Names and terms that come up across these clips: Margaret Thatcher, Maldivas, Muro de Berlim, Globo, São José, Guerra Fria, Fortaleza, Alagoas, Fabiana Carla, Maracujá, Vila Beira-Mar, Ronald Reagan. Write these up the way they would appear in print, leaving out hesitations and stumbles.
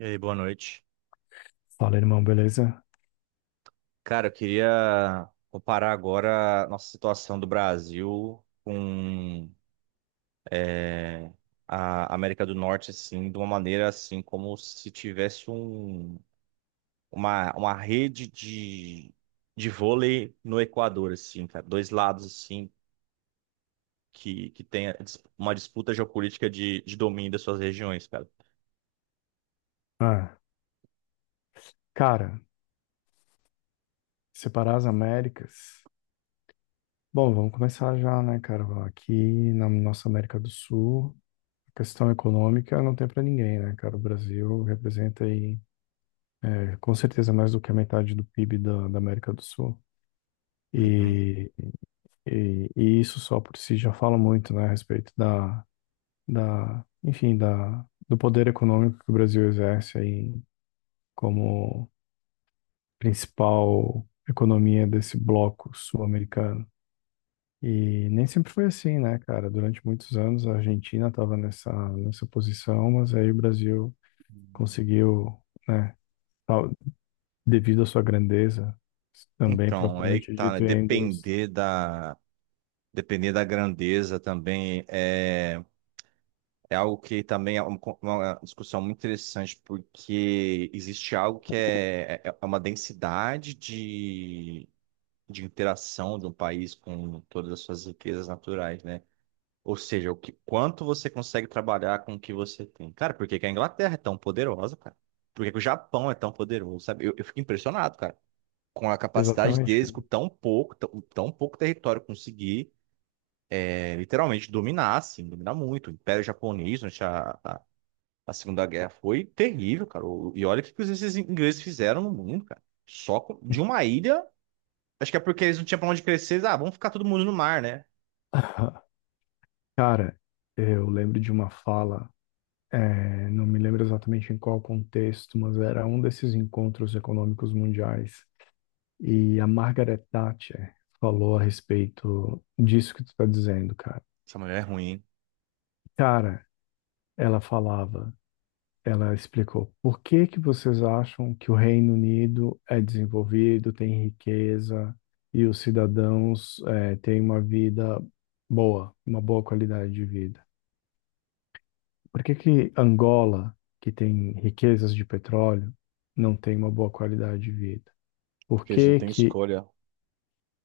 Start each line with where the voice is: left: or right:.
right: E aí, boa noite.
left: Fala, irmão, beleza?
right: Cara, eu queria comparar agora a nossa situação do Brasil com é, a América do Norte, assim, de uma maneira assim, como se tivesse um, uma rede de vôlei no Equador, assim, cara. Dois lados, assim, que tem a uma disputa geopolítica de domínio das suas regiões, cara.
left: Ah, cara, separar as Américas. Bom, vamos começar já, né, cara? Aqui na nossa América do Sul, a questão econômica não tem pra ninguém, né, cara? O Brasil representa aí, é, com certeza, mais do que a metade do PIB da América do Sul.
right: Uhum.
left: E, e isso só por si já fala muito, né, a respeito da do poder econômico que o Brasil exerce aí como principal economia desse bloco sul-americano. E nem sempre foi assim, né, cara? Durante muitos anos a Argentina estava nessa posição, mas aí o Brasil conseguiu, né, tal- devido à sua grandeza, também
right: Então, é aí que
left: propriamente
right: tá, né?
left: dito, e a endurece.
right: Depender da grandeza também é algo que também é uma discussão muito interessante, porque existe algo que é uma densidade de interação de um país com todas as suas riquezas naturais, né? Ou seja, quanto você consegue trabalhar com o que você tem. Cara, por que que a Inglaterra é tão poderosa, cara? Por que que o Japão é tão poderoso, sabe? Eu fico impressionado, cara, com a capacidade
left: Exatamente,
right: deles,
left: cara.
right: com tão pouco, tão pouco território conseguir literalmente dominar, assim, dominar muito. O Império Japonês, durante a Segunda Guerra, foi terrível, cara. E olha o que que esses ingleses fizeram no mundo, cara. De uma ilha, acho que é porque eles não tinham pra onde crescer. Eles, ah, vamos ficar todo mundo no mar, né?
left: Cara, eu lembro de uma fala, não me lembro exatamente em qual contexto, mas era um desses encontros econômicos mundiais, e a Margaret Thatcher falou a respeito disso que tu tá dizendo, cara.
right: Essa mulher é ruim, hein?
left: Cara, ela falava, ela explicou, por que que vocês acham que o Reino Unido é desenvolvido, tem riqueza e os cidadãos têm uma vida boa, uma boa qualidade de vida? Por que que Angola, que tem riquezas de petróleo, não tem uma boa qualidade de vida? Por
right: Porque eles não
left: que
right: têm
left: que...
right: escolha.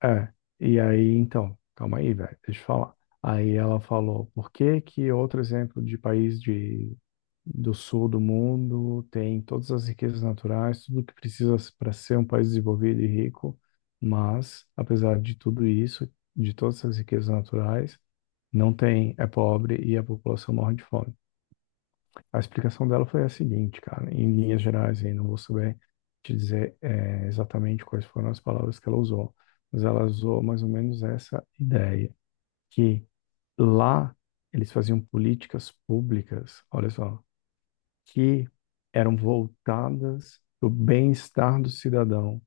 left: É, e aí, então, calma aí, velho, deixa eu falar. Aí ela falou, por que que outro exemplo de país de, do sul do mundo tem todas as riquezas naturais, tudo que precisa para ser um país desenvolvido e rico, mas, apesar de tudo isso, de todas essas riquezas naturais, não tem, é pobre e a população morre de fome. A explicação dela foi a seguinte, cara, em linhas gerais, aí não vou saber te dizer, exatamente quais foram as palavras que ela usou, mas ela usou mais ou menos essa ideia, que lá eles faziam políticas públicas, olha só, que eram voltadas para o bem-estar do cidadão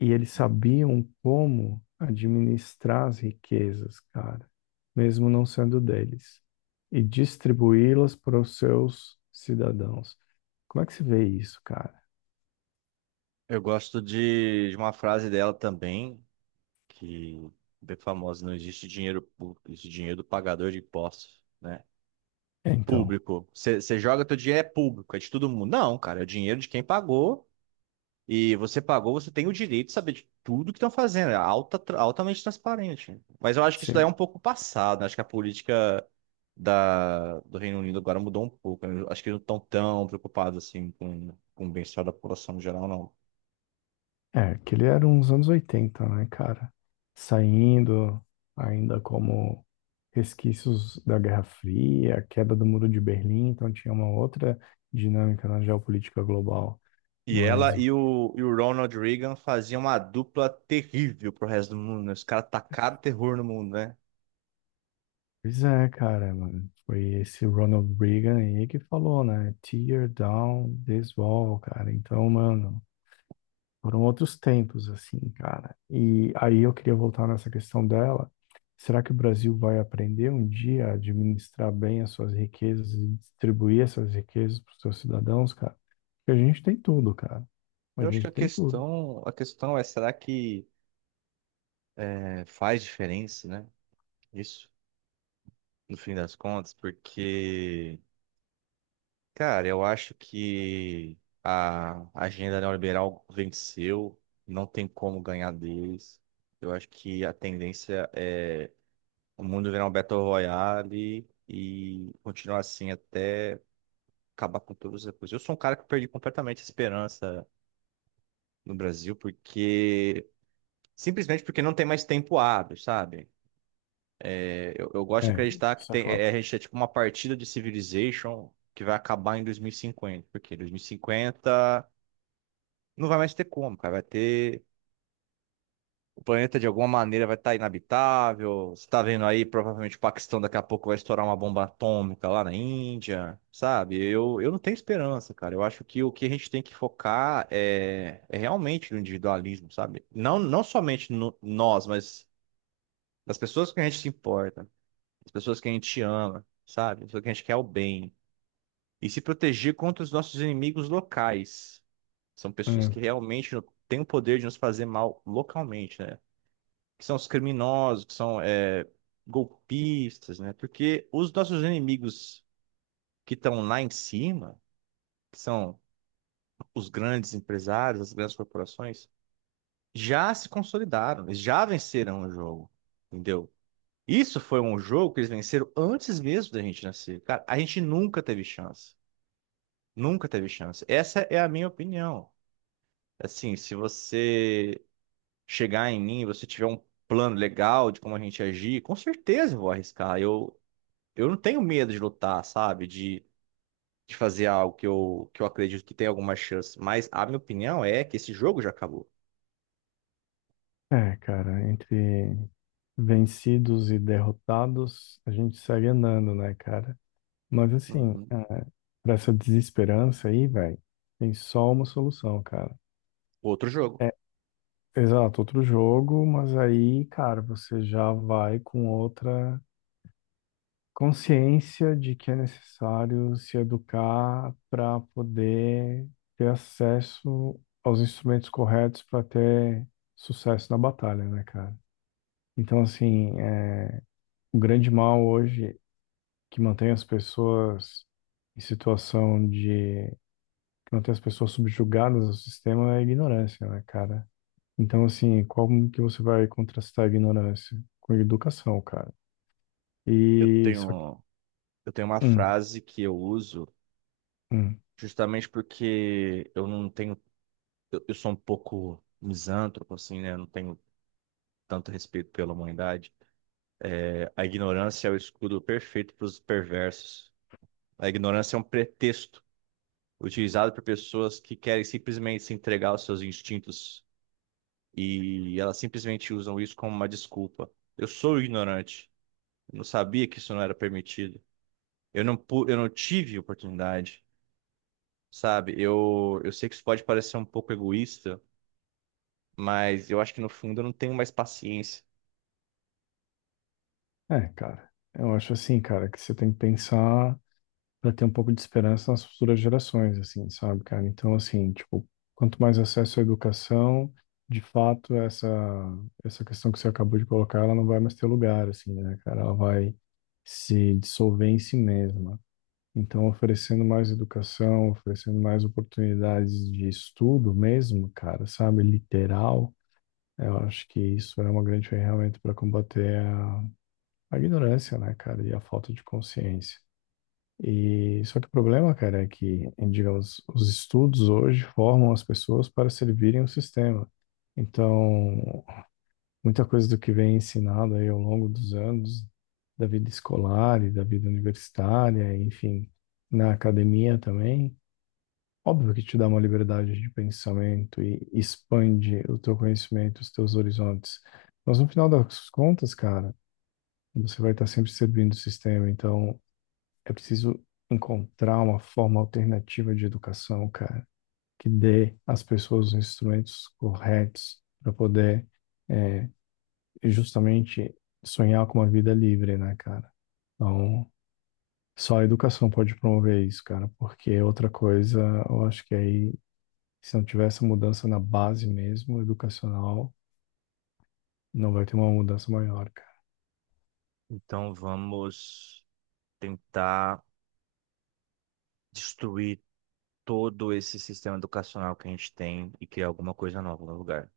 left: e eles sabiam como administrar as riquezas, cara, mesmo não sendo deles, e distribuí-las para os seus cidadãos. Como é que se vê isso, cara?
right: Eu gosto de uma frase dela também, que é bem famosa, não existe dinheiro público, existe dinheiro do pagador de impostos, né?
left: É. Então,
right: Público. Você joga teu dinheiro é público, é de todo mundo. Não, cara, é o dinheiro de quem pagou. E você pagou, você tem o direito de saber de tudo que estão fazendo. É altamente transparente. Mas eu acho que isso daí é um
left: sim.
right: pouco passado, né? Acho que a política do Reino Unido agora mudou um pouco, né? Eu acho que eles não estão tão preocupados assim com o bem-estar da população no geral, não.
left: É, que ele era uns anos 80, né, cara? Saindo ainda como resquícios da Guerra Fria, a queda do Muro de Berlim, então tinha uma outra dinâmica na geopolítica global.
right: E ela
left: Mas...
right: e e o Ronald Reagan faziam uma dupla terrível pro resto do mundo, né? Os caras tacaram terror no mundo, né?
left: Pois é, cara, mano. Foi esse Ronald Reagan aí que falou, né? Tear down this wall, cara. Então, mano, foram outros tempos, assim, cara. E aí eu queria voltar nessa questão dela. Será que o Brasil vai aprender um dia a administrar bem as suas riquezas e distribuir essas riquezas para os seus cidadãos, cara? Porque a gente tem tudo, cara.
right: Eu
left: A
right: acho que
left: gente tem tudo.
right: a questão é, será que faz diferença, né? Isso, no fim das contas, porque cara, eu acho que a agenda neoliberal venceu, não tem como ganhar deles. Eu acho que a tendência é o mundo virar um Battle Royale e continuar assim até acabar com todas as coisas. Eu sou um cara que perdi completamente a esperança no Brasil, porque simplesmente porque não tem mais tempo hábil, sabe? Eu gosto de
left: É,
right: acreditar que
left: isso é
right: tem, a
left: fato.
right: gente é tipo uma partida de Civilization que vai acabar em 2050, porque 2050. Não vai mais ter como, cara. Vai ter. O planeta de alguma maneira vai estar inabitável. Você tá vendo aí, provavelmente o Paquistão daqui a pouco vai estourar uma bomba atômica lá na Índia, sabe? Eu não tenho esperança, cara. Eu acho que o que a gente tem que focar é realmente no individualismo, sabe? Não, não somente no, nós, mas das pessoas que a gente se importa, das pessoas que a gente ama, sabe? Das pessoas que a gente quer o bem. E se proteger contra os nossos inimigos locais. São pessoas que realmente têm o poder de nos fazer mal localmente, né? Que são os criminosos, que são golpistas, né? Porque os nossos inimigos que estão lá em cima, que são os grandes empresários, as grandes corporações, já se consolidaram, eles já venceram o jogo, entendeu? Isso foi um jogo que eles venceram antes mesmo da gente nascer. Cara, a gente nunca teve chance. Nunca teve chance. Essa é a minha opinião. Assim, se você chegar em mim, você tiver um plano legal de como a gente agir, com certeza eu vou arriscar. Eu não tenho medo de lutar, sabe? De fazer algo que que eu acredito que tem alguma chance. Mas a minha opinião é que esse jogo já acabou.
left: É, é, cara, entre vencidos e derrotados, a gente segue andando, né, cara? Mas assim,
right: Uhum.
left: ah, pra essa desesperança aí, velho, tem só uma solução, cara.
right: Outro jogo.
left: É, exato, outro jogo, mas aí, cara, você já vai com outra consciência de que é necessário se educar para poder ter acesso aos instrumentos corretos para ter sucesso na batalha, né, cara? Então, assim, é, o grande mal hoje que mantém as pessoas em situação de... que mantém as pessoas subjugadas ao sistema é a ignorância, né, cara? Então, assim, como que você vai contrastar a ignorância? Com a educação, cara.
right: Eu
left: E só que...
right: tenho, eu tenho uma
left: Hum,
right: frase que eu uso
left: hum.
right: justamente porque eu não tenho. Eu sou um pouco misântropo, assim, né? Eu não tenho tanto respeito pela humanidade. A ignorância é o escudo perfeito para os perversos. A ignorância é um pretexto utilizado por pessoas que querem simplesmente se entregar aos seus instintos e elas simplesmente usam isso como uma desculpa. Eu sou ignorante, eu não sabia que isso não era permitido. Eu não tive oportunidade, sabe? Eu sei que isso pode parecer um pouco egoísta, mas eu acho que no fundo eu não tenho mais paciência.
left: É, cara, eu acho assim, cara, que você tem que pensar para ter um pouco de esperança nas futuras gerações, assim, sabe, cara? Então, assim, tipo, quanto mais acesso à educação, de fato, essa questão que você acabou de colocar, ela não vai mais ter lugar, assim, né, cara? Ela vai se dissolver em si mesma. Então, oferecendo mais educação, oferecendo mais oportunidades de estudo mesmo, cara, sabe, literal, eu acho que isso é uma grande ferramenta para combater a ignorância, né, cara, e a falta de consciência. E só que o problema, cara, é que, digamos, os estudos hoje formam as pessoas para servirem o sistema. Então, muita coisa do que vem ensinado aí ao longo dos anos, da vida escolar e da vida universitária, enfim, na academia também, óbvio que te dá uma liberdade de pensamento e expande o teu conhecimento, os teus horizontes. Mas no final das contas, cara, você vai estar sempre servindo o sistema. Então, é preciso encontrar uma forma alternativa de educação, cara, que dê às pessoas os instrumentos corretos para poder justamente sonhar com uma vida livre, né, cara? Então, só a educação pode promover isso, cara, porque outra coisa, eu acho que aí, se não tiver essa mudança na base mesmo, educacional, não vai ter uma mudança maior, cara.
right: Então vamos tentar destruir todo esse sistema educacional que a gente tem e criar alguma coisa nova no lugar.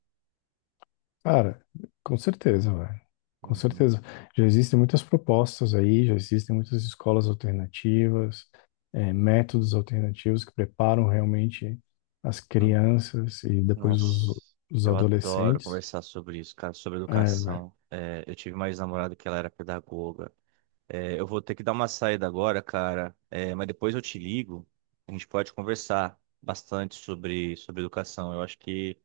left: Cara, com certeza, velho. Com
right: Uhum.
left: certeza. Já existem muitas propostas aí, já existem muitas escolas alternativas, métodos alternativos que preparam realmente as crianças e depois
right: Nossa,
left: os
right: eu adoro
left: adolescentes.
right: conversar sobre isso, cara, sobre
left: É, velho.
right: educação. É, eu tive uma ex-namorada que ela era pedagoga. É, eu vou ter que dar uma saída agora, cara, é, mas depois eu te ligo. A gente pode conversar bastante sobre, sobre educação. Eu acho que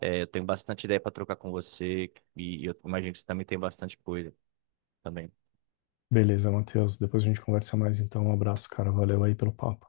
right: é, eu tenho bastante ideia para trocar com você e, eu imagino que você também tem bastante coisa também.
left: Beleza, Matheus. Depois a gente conversa mais, então. Um abraço, cara. Valeu aí pelo papo.